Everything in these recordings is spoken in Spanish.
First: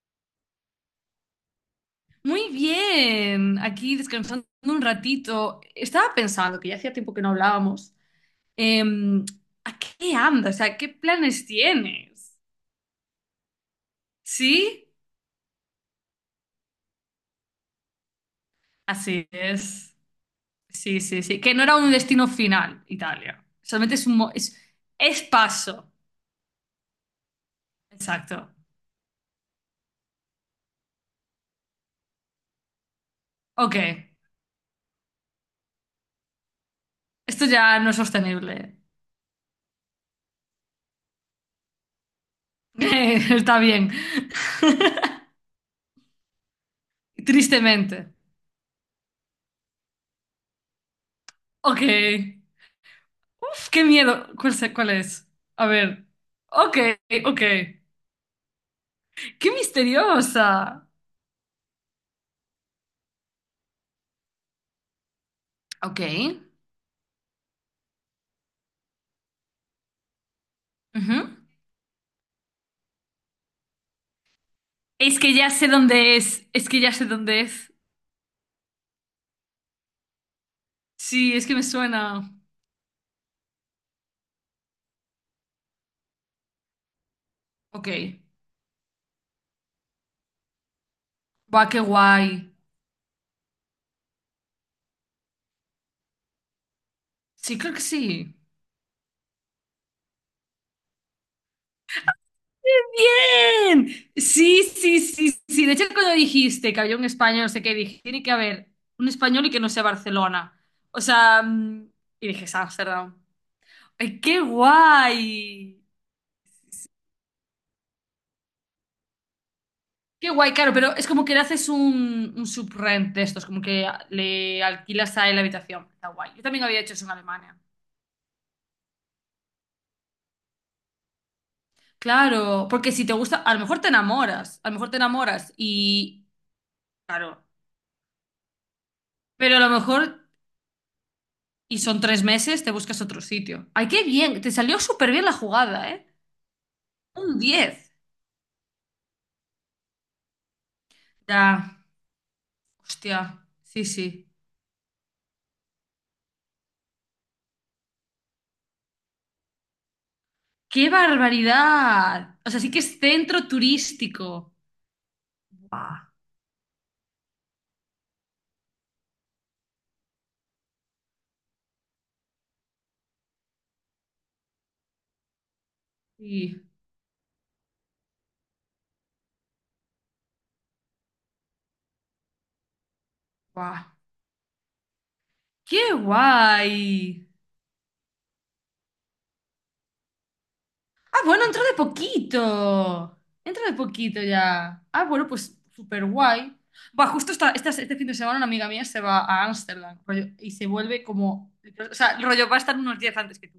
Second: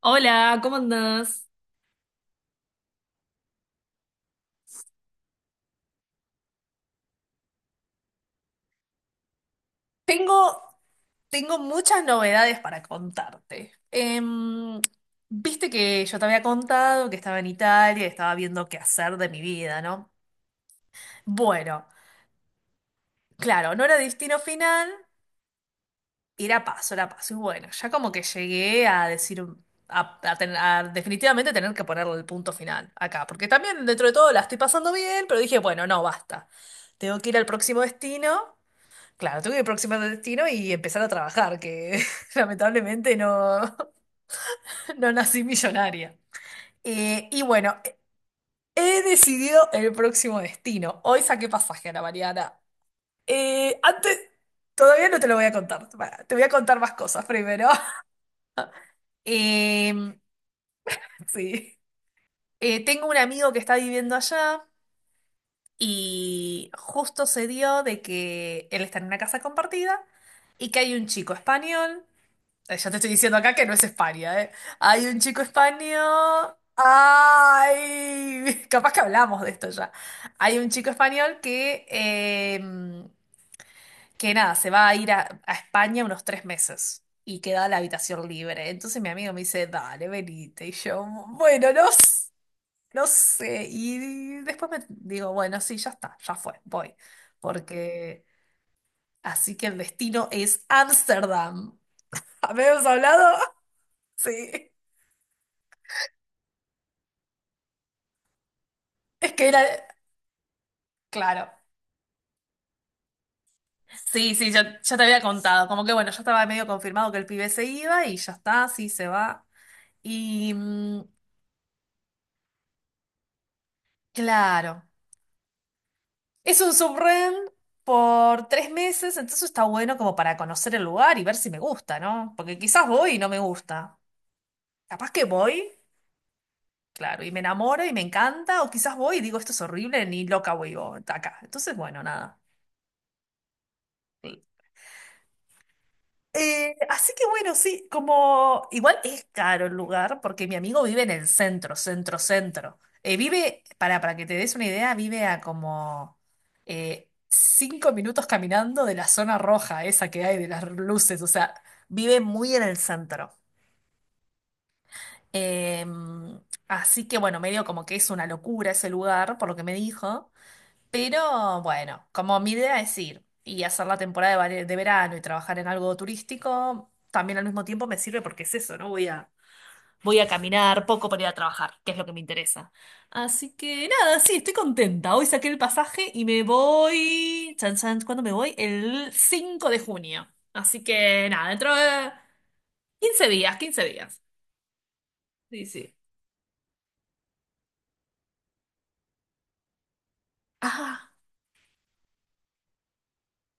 Hola, ¿cómo andás? Muy bien, aquí descansando un ratito. Estaba pensando que ya hacía tiempo que no hablábamos, em, ¿a qué andas? O Tengo, sea, ¿qué planes tengo muchas tienes? novedades para contarte. ¿Sí? Viste que yo te había contado que estaba en Italia y estaba viendo qué hacer de Así mi vida, es. ¿no? Sí. Que no era Bueno, un destino final, Italia. claro, no Solamente era es un... mo- destino Es, final, es paso. era paso, era paso. Y bueno, ya como que Exacto. llegué a decir, a definitivamente tener que ponerle el punto final acá, porque Ok, también dentro de todo la estoy pasando bien, pero dije, bueno, no, basta. Tengo que ir esto al ya próximo no es destino. sostenible. Claro, tuve que próximo destino y empezar a trabajar, que lamentablemente Está no, bien. no nací millonaria. Y bueno, Tristemente. he decidido el próximo destino. Hoy saqué Ok. pasaje a la Mariana. Uf, qué Antes, miedo. ¿Cuál todavía no te es? lo voy a A contar. ver. Pará, te voy a Ok, contar más cosas ok. primero. Qué Em, misteriosa. sí. Tengo un amigo que está viviendo allá Ok. y justo se dio de que él está en una casa compartida y que hay un Ujú. chico español. Ya te estoy diciendo acá que no es España, ¿eh? Hay un Es que chico ya sé dónde es. español. Es que ya sé dónde es. ¡Ay! Capaz que hablamos de esto ya. Hay un chico Sí, español es que me que, suena. eh, que nada, se va a ir a España unos 3 meses y queda la Ok. habitación libre. Entonces mi amigo me dice, dale, venite. Y yo, Va, bueno, qué no, guay. No sé. Y después me digo, bueno, sí, ya está, ya fue, voy. Sí, creo que Porque sí. así que el destino es Ámsterdam. ¿Habíamos hablado? ¡Bien! Sí, Sí. sí, sí, sí. De hecho, cuando dijiste que había un español, no sé qué, dije, tiene que haber un Es español que y que era, no sea Barcelona. O sea, claro. Y dije, es Ámsterdam. ¡Ay, Sí, qué sí, ya te había contado. guay! Como que bueno, ya estaba medio confirmado que el pibe se iba y ya está, sí, se va. Qué Y guay, claro, pero es como que le haces un subrent de estos, como que le claro, alquilas a él la habitación. Está guay. Yo es también un había hecho eso en subren Alemania. por 3 meses, entonces está bueno como para conocer el lugar y ver si me gusta, ¿no? Porque Claro, quizás porque si voy te y no gusta, me a lo mejor te gusta. enamoras, a lo mejor te Capaz que enamoras voy, y, claro, y me claro, enamoro y me encanta, o quizás voy y digo, esto pero es a lo horrible, ni mejor, loca voy yo de acá. Entonces, y son bueno, tres nada. meses, te buscas otro sitio. Ay, qué bien, te salió súper bien la jugada, ¿eh? Así que Un bueno, sí, diez. como igual es caro el lugar porque mi amigo vive en el Ya, centro, centro, centro. Hostia, Vive, sí, para que sí. te des una idea, vive a como 5 minutos caminando de la zona roja, esa que hay de las ¡Qué luces, o sea, vive barbaridad! O muy sea, en sí el que es centro. centro turístico. Buah, Em, Así que bueno, medio como que es una locura ese lugar, por lo que me dijo. Pero bueno, como mi idea es ir y hacer la temporada de, de verano y trabajar en algo sí, turístico, también al mismo tiempo me sirve porque es eso, ¿no? Voy a caminar poco para ir a trabajar, que es lo que me interesa. Así guau. que nada, sí, estoy contenta. Hoy saqué el ¡Qué pasaje y me guay! voy. Chan, chan, ¿cuándo me voy? El 5 de junio. Así Ah, que bueno, nada, entró dentro de de poquito. 15 días, Entró de 15 días. poquito ya. Ah, bueno, pues Sí, sí. súper guay. Va, este fin de semana una amiga mía se va a Ámsterdam rollo, y se vuelve Ah, como... O sea, rollo, va a estar unos días antes que tú.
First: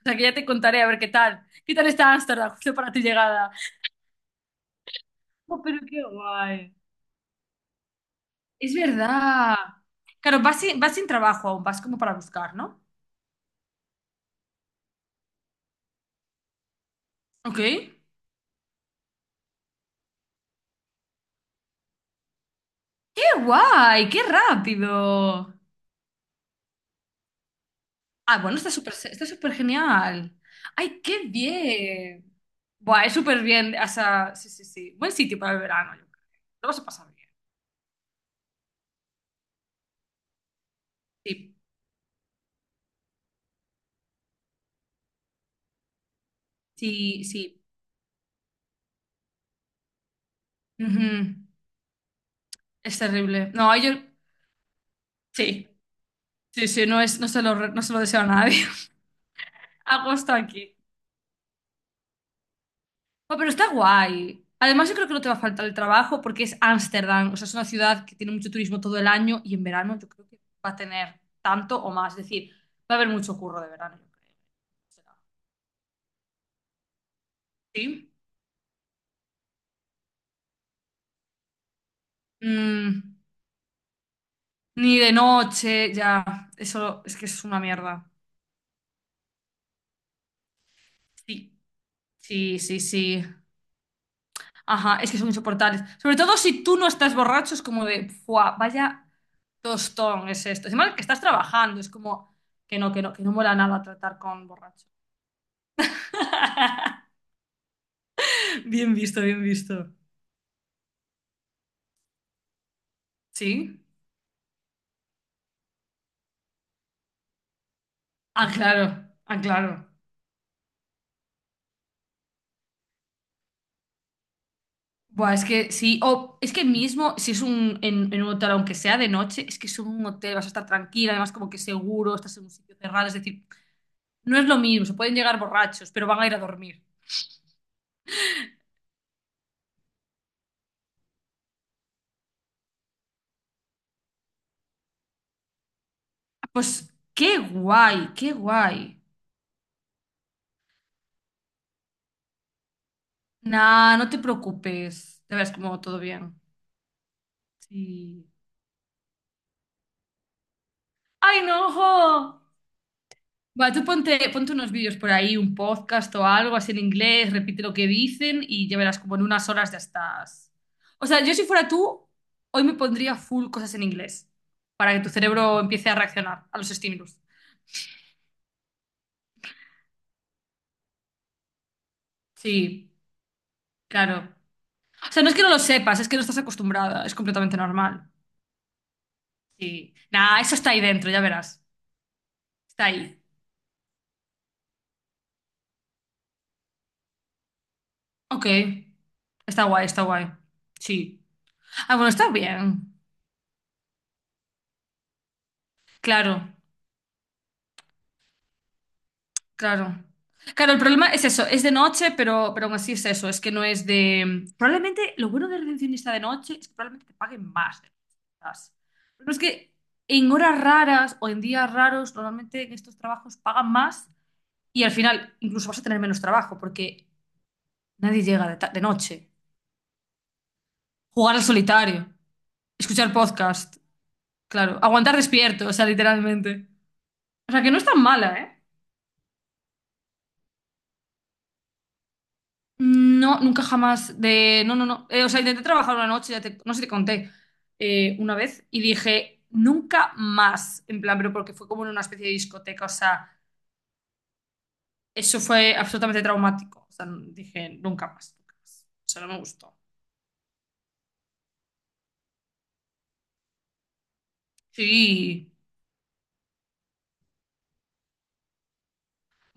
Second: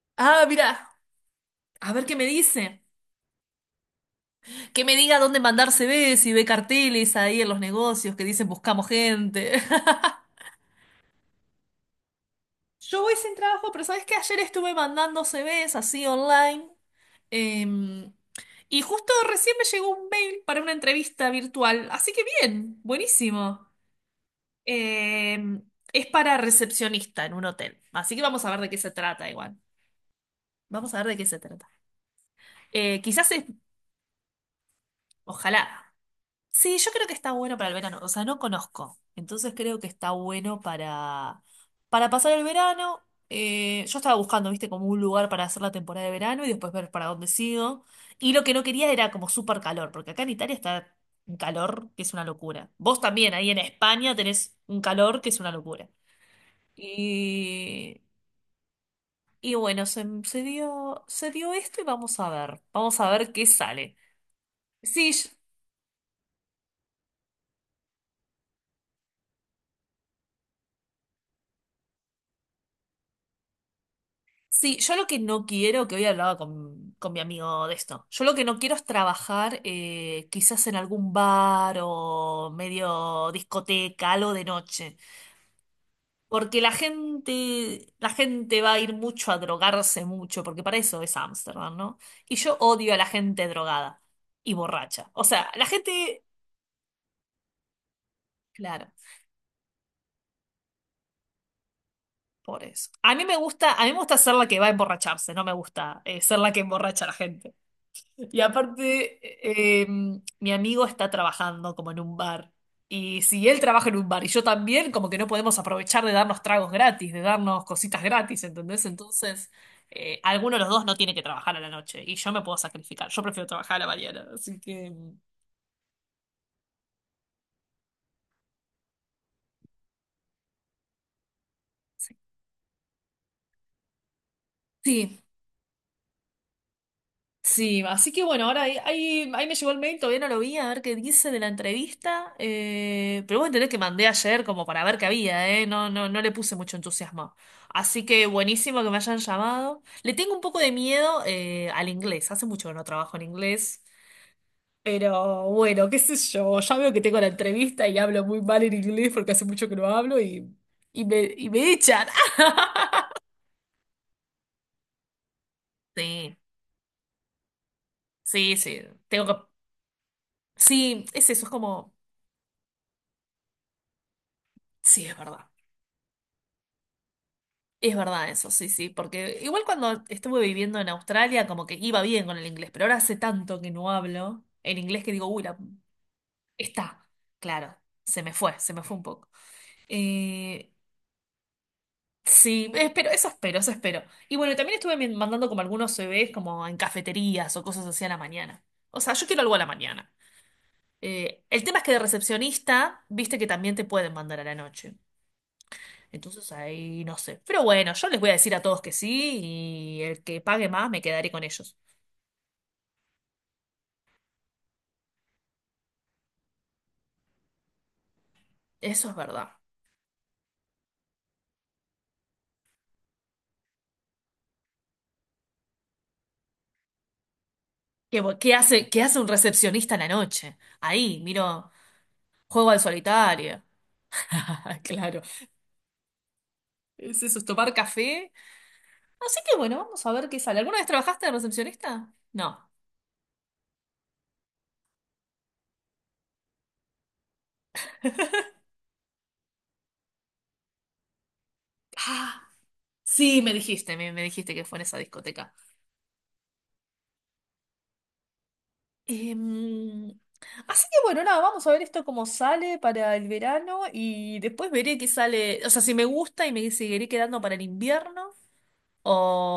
O sea, que ya te ah, contaré a mira, ver qué tal. ¿Qué tal a ver está qué me Ámsterdam justo dice. para tu llegada? Que me diga dónde Oh, mandar pero qué CVs y ve guay. carteles ahí en los negocios que dicen Es buscamos verdad. gente. Claro, vas sin trabajo aún, vas como para buscar, ¿no? Yo voy sin trabajo, pero ¿sabes qué? Ayer estuve mandando CVs así online. Ok. em, y justo recién me llegó un mail para una entrevista virtual. Así que bien, ¡Qué buenísimo. guay! ¡Qué rápido! Em, es para recepcionista en un hotel. Así que Ah, vamos a bueno, ver de qué se está trata súper igual. genial. Vamos a ¡Ay, ver de qué qué se trata. bien! Buah, es Quizás súper es, bien. O sea, sí. Buen sitio para el ojalá. verano, yo creo. Lo Sí, vas a yo pasar creo que bien. está bueno para el verano. O sea, no conozco. Entonces creo que está bueno Sí, para pasar el verano. Yo estaba buscando, viste, como un lugar para hacer la temporada de verano y después ver para sí, dónde sí. sigo. Y lo que no quería era como súper calor, porque acá en Italia está Ujú. un calor que es una locura. Es Vos también, ahí terrible. en No, yo... España tenés un calor que es una Sí, locura. sí, no, es, no se lo Y, deseo a nadie. y bueno, se, Agosto se aquí. dio, se dio esto y vamos a ver. Vamos a ver No, qué pero está sale. guay. Además, yo creo Sí, que no te va a faltar el trabajo porque es Ámsterdam. O sea, es una ciudad que tiene mucho turismo todo el año y en verano yo creo que va a tener tanto o más. Es decir, va a haber mucho curro de verano, yo creo. sí, yo O lo que no quiero, que hoy hablaba con mi amigo de esto, ¿sí? yo lo que no quiero es trabajar quizás en algún bar o Mm, medio discoteca, algo de noche, ni de noche, ya. porque la Eso es que es una gente, la mierda. gente va a ir mucho a drogarse mucho, porque para eso es Sí, Ámsterdam, ¿no? Y yo sí, sí, odio a la sí. gente drogada y Ajá, borracha. es que O son sea, la insoportables. Sobre gente, todo si tú no estás borracho, es como de, ¡fua! claro, Vaya tostón es esto. Encima que estás trabajando, es como por que eso. no, que no, A que mí no me mola gusta, nada a mí me gusta tratar ser la con que va a borracho. emborracharse, no me gusta ser la que emborracha a la gente. Y Bien aparte, visto, bien visto. Mi amigo está trabajando como en un bar. Y si él ¿Sí? trabaja en un bar y yo también, como que no podemos aprovechar de darnos tragos gratis, de darnos cositas gratis, ¿entendés? Claro, ah, Entonces, claro. Alguno de los dos no tiene que trabajar a la noche y yo me puedo sacrificar. Yo prefiero trabajar a la mañana. Así que, Buah, es que sí, o es que mismo si es un, en un hotel, aunque sea de noche, es que es un hotel, vas a estar tranquila, además como que seguro, estás en un sitio cerrado, es decir, no es lo mismo, se pueden sí. llegar borrachos, pero van a ir a dormir. Sí, así que bueno, ahora ahí me llegó el mail, todavía no lo vi, a ver qué dice de la entrevista. Pero vos entendés que mandé ayer como para ver qué había, ¿eh? No, no, no le puse mucho Pues entusiasmo. qué Así guay, que qué buenísimo que me guay. hayan llamado. Le tengo un poco de miedo al inglés, hace mucho que no trabajo en inglés. Nah, no te preocupes. Ya Pero verás como bueno, todo qué sé bien. yo, ya veo que tengo la entrevista y hablo Sí. muy mal en inglés porque hace mucho que no hablo y, y me, ¡Ay, y me no! echan. ¡Jo! Va, tú ponte, ponte unos vídeos por ahí, un podcast o Sí, algo así en inglés, repite lo que dicen sí, y ya sí, verás como en tengo que... unas horas ya estás. Sí, O sea, es yo eso, si es fuera como... tú, hoy me pondría full cosas en inglés para que Sí, tu es verdad. cerebro empiece a reaccionar a los estímulos. Es verdad eso, sí, sí, porque igual cuando estuve viviendo en Australia como que iba bien con el inglés, pero Sí, ahora hace tanto que no claro. hablo en inglés que O sea, digo, no es uy, que no lo sepas, es que no estás acostumbrada, está, es completamente claro, normal. se me fue un poco. Sí. Nah, eso está Eh, ahí dentro, ya verás. sí, Está espero, ahí. eso espero, eso espero. Y bueno, también estuve mandando como algunos CVs como en cafeterías o cosas así a la Ok, mañana. O sea, yo quiero algo a está la guay, está mañana. guay. Sí. El tema es que Ah, de bueno, está bien. recepcionista, viste que también te pueden mandar a la noche. Claro, Entonces ahí no sé. Pero bueno, yo les voy a decir a todos que sí y claro. el que pague Claro, el más me problema es quedaré con eso, es de ellos. noche, pero aún así es eso, es que no es de... Probablemente lo bueno del recepcionista de noche es que probablemente te paguen más de lo que estás. Eso es Pero es verdad. que en horas raras o en días raros, normalmente en estos trabajos pagan más y al final incluso vas a tener menos trabajo porque ¿Qué, nadie bo- llega qué de, ta- de hace, qué hace un noche. recepcionista en la noche? Ahí, Jugar al miro, solitario, juego al escuchar solitario. podcast, claro, aguantar Claro. despierto, o sea, literalmente. Es eso, es O sea, que tomar no es tan café. mala, ¿eh? Así que bueno, vamos a ver qué sale. ¿Alguna vez trabajaste de recepcionista? No. No, nunca jamás de... No. O sea, intenté trabajar una noche, no sé si te conté, una vez y dije, nunca más. En plan, pero porque fue como en una especie de Ah, discoteca. O sea, sí, me dijiste que fue en esa eso discoteca. fue absolutamente traumático. O sea, dije, nunca más, nunca más. O sea, no me gustó. Em, Así que bueno, nada, vamos a ver esto cómo sale para el verano y después veré qué Sí. sale, o sea, si me gusta y me seguiré quedando para el invierno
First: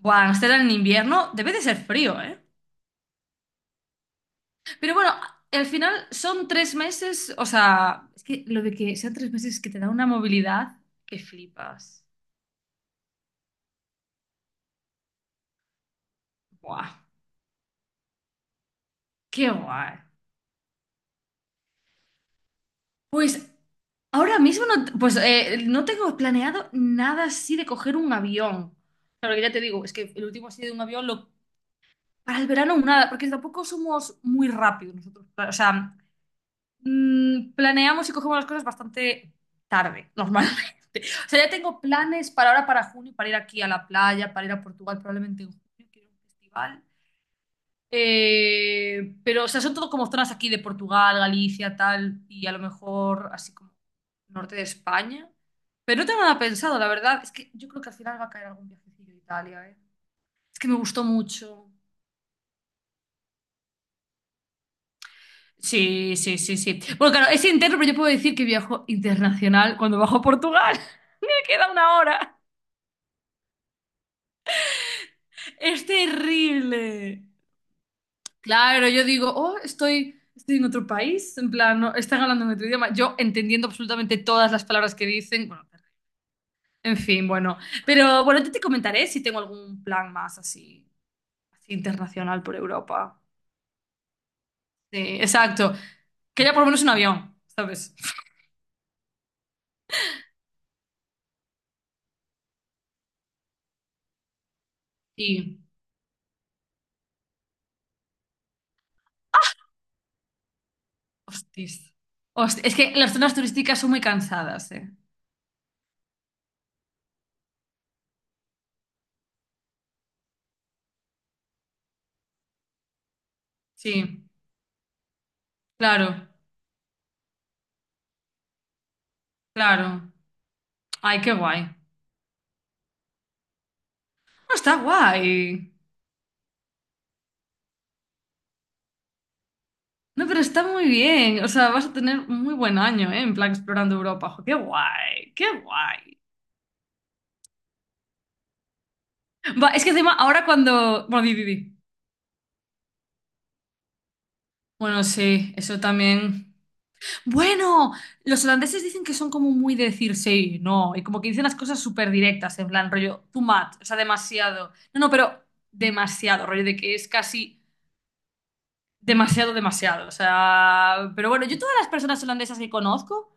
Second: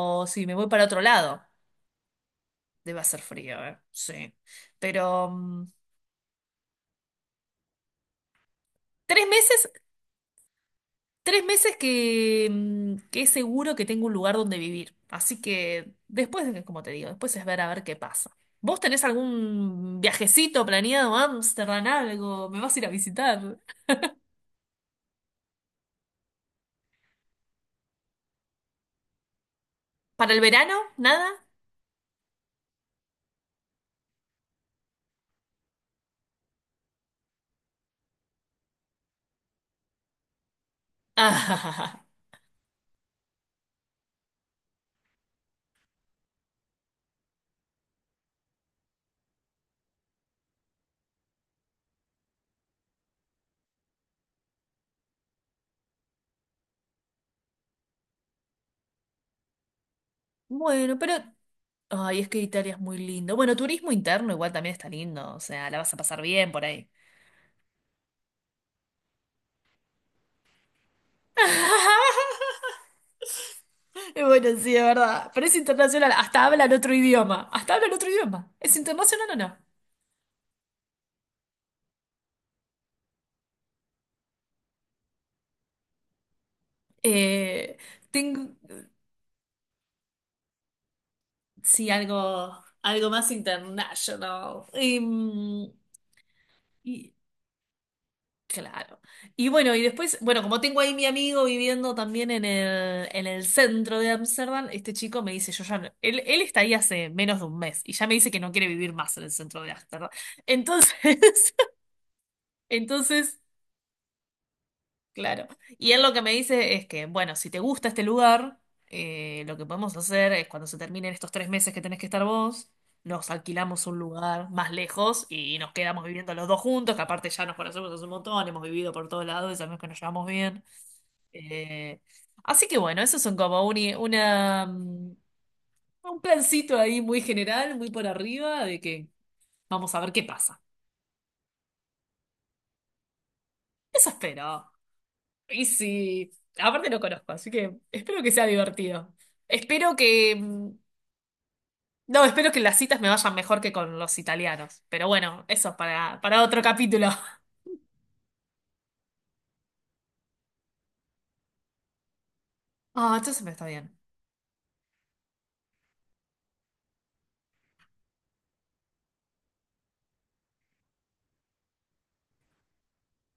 Buah, si me Amsterdam voy en para otro invierno lado. debe de ser frío, ¿eh? Debe hacer frío, ¿eh? Sí. Pero bueno, Pero al final son tres meses. O sea, es que lo de que sean tres tres meses meses, que te da una movilidad que 3 meses flipas. que, que es seguro que tengo un lugar donde vivir. Así que después, como te Buah, digo, después es ver a ver qué pasa. ¿Vos tenés qué guay. algún viajecito planeado a Ámsterdam, algo? ¿Me vas a ir a Pues visitar? ahora mismo no, pues, no tengo planeado nada así de coger un avión. Claro que ya te digo, es que el ¿Para el último así de verano? un avión ¿Nada? lo, para el verano nada, porque tampoco somos muy rápidos nosotros. O sea, planeamos y cogemos las cosas bastante tarde, normalmente. O sea, ya tengo Ah, planes para ahora, para junio, para ir aquí a la playa, para ir a Portugal probablemente en junio, quiero un festival. Pero, o sea, son todo como zonas aquí de Portugal, Galicia, tal, y a lo mejor así como norte de España. Pero no tengo nada pensado, la verdad. Es que yo creo que al final va a caer algún viajecillo a Italia, ¿eh? Es que me bueno, gustó pero... mucho. Ay, es que Italia es muy lindo. Bueno, turismo interno igual también está lindo. O sea, la vas a Sí, pasar sí, bien sí, por sí. ahí. Bueno, claro, es interno, pero yo puedo decir que viajo internacional cuando bajo a Portugal. Me queda una hora. Y bueno, sí, es verdad. Pero es Es internacional. Hasta hablan otro terrible. idioma. Hasta hablan otro idioma. ¿Es Claro, yo internacional digo, o no? oh, estoy en otro país, en plan, no, están hablando en otro idioma. Yo entendiendo absolutamente todas las palabras que dicen, bueno, en fin, bueno. Eh, Pero bueno, yo Tengo, te comentaré si tengo algún plan más así, así sí, internacional por algo, algo Europa. más international. Sí, exacto. Que ya por lo menos un Y, avión, ¿sabes? Claro. Y bueno, y después, bueno, como tengo ahí mi amigo viviendo también en el centro de Ámsterdam, este chico me dice, Y, yo ya, no- él está ahí hace menos de un mes y ya me dice que no quiere vivir más en el centro de Ámsterdam. Entonces, hostis. Es que las zonas entonces turísticas son muy cansadas, ¿eh? claro. Y él lo que me dice es que, bueno, si te gusta este lugar, lo que podemos hacer es cuando se terminen estos 3 meses que tenés que estar vos, nos alquilamos un Sí, lugar más lejos y nos quedamos claro, viviendo los dos juntos, que aparte ya nos conocemos hace un montón, hemos vivido por todos lados y sabemos que nos claro. llevamos bien. Ay, qué guay. No, Eh, Así que bueno, eso son como un, una, está mm, guay. un plancito ahí muy general, muy por arriba, de que vamos a ver qué No, pero pasa. está muy bien. O sea, vas a tener muy buen año, ¿eh? En plan explorando Eso Europa. Jo, qué espero. guay, qué Y guay. sí, aparte lo conozco, así que espero que sea divertido. Va, es que Espero encima que... ahora cuando... Bueno, di. No, espero que las citas me vayan mejor que con los italianos. Bueno, Pero bueno, sí, eso es eso para también. otro capítulo. Bueno, los holandeses dicen que son como muy de decir sí, no, y como que dicen las cosas súper directas, en plan Ah, rollo, too entonces me está much, o bien. sea, demasiado. No, no, pero demasiado, rollo de que es casi demasiado, demasiado. O sea, pero bueno, yo todas las personas holandesas que conozco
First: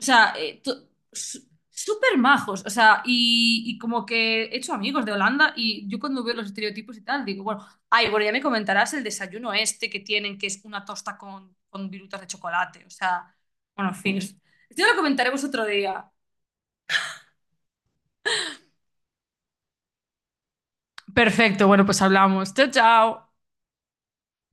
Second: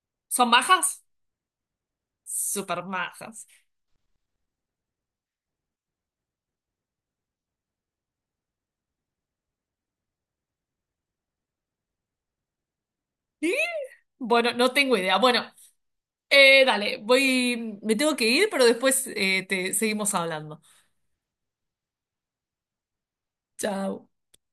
o sea, ¿Son majas? Súper majos, o Súper sea, majas. Y como que he hecho amigos de Holanda y yo cuando veo los estereotipos y tal, digo, bueno, ay, bueno, ya me comentarás el desayuno este que tienen, que es una tosta con virutas de chocolate, o sea, ¿Y? bueno, en fin, esto Bueno, no ya tengo lo idea. comentaremos Bueno, otro día. Dale, voy... Me tengo que ir, pero después te seguimos hablando. Perfecto, bueno, pues hablamos. Chao, chao. Chao.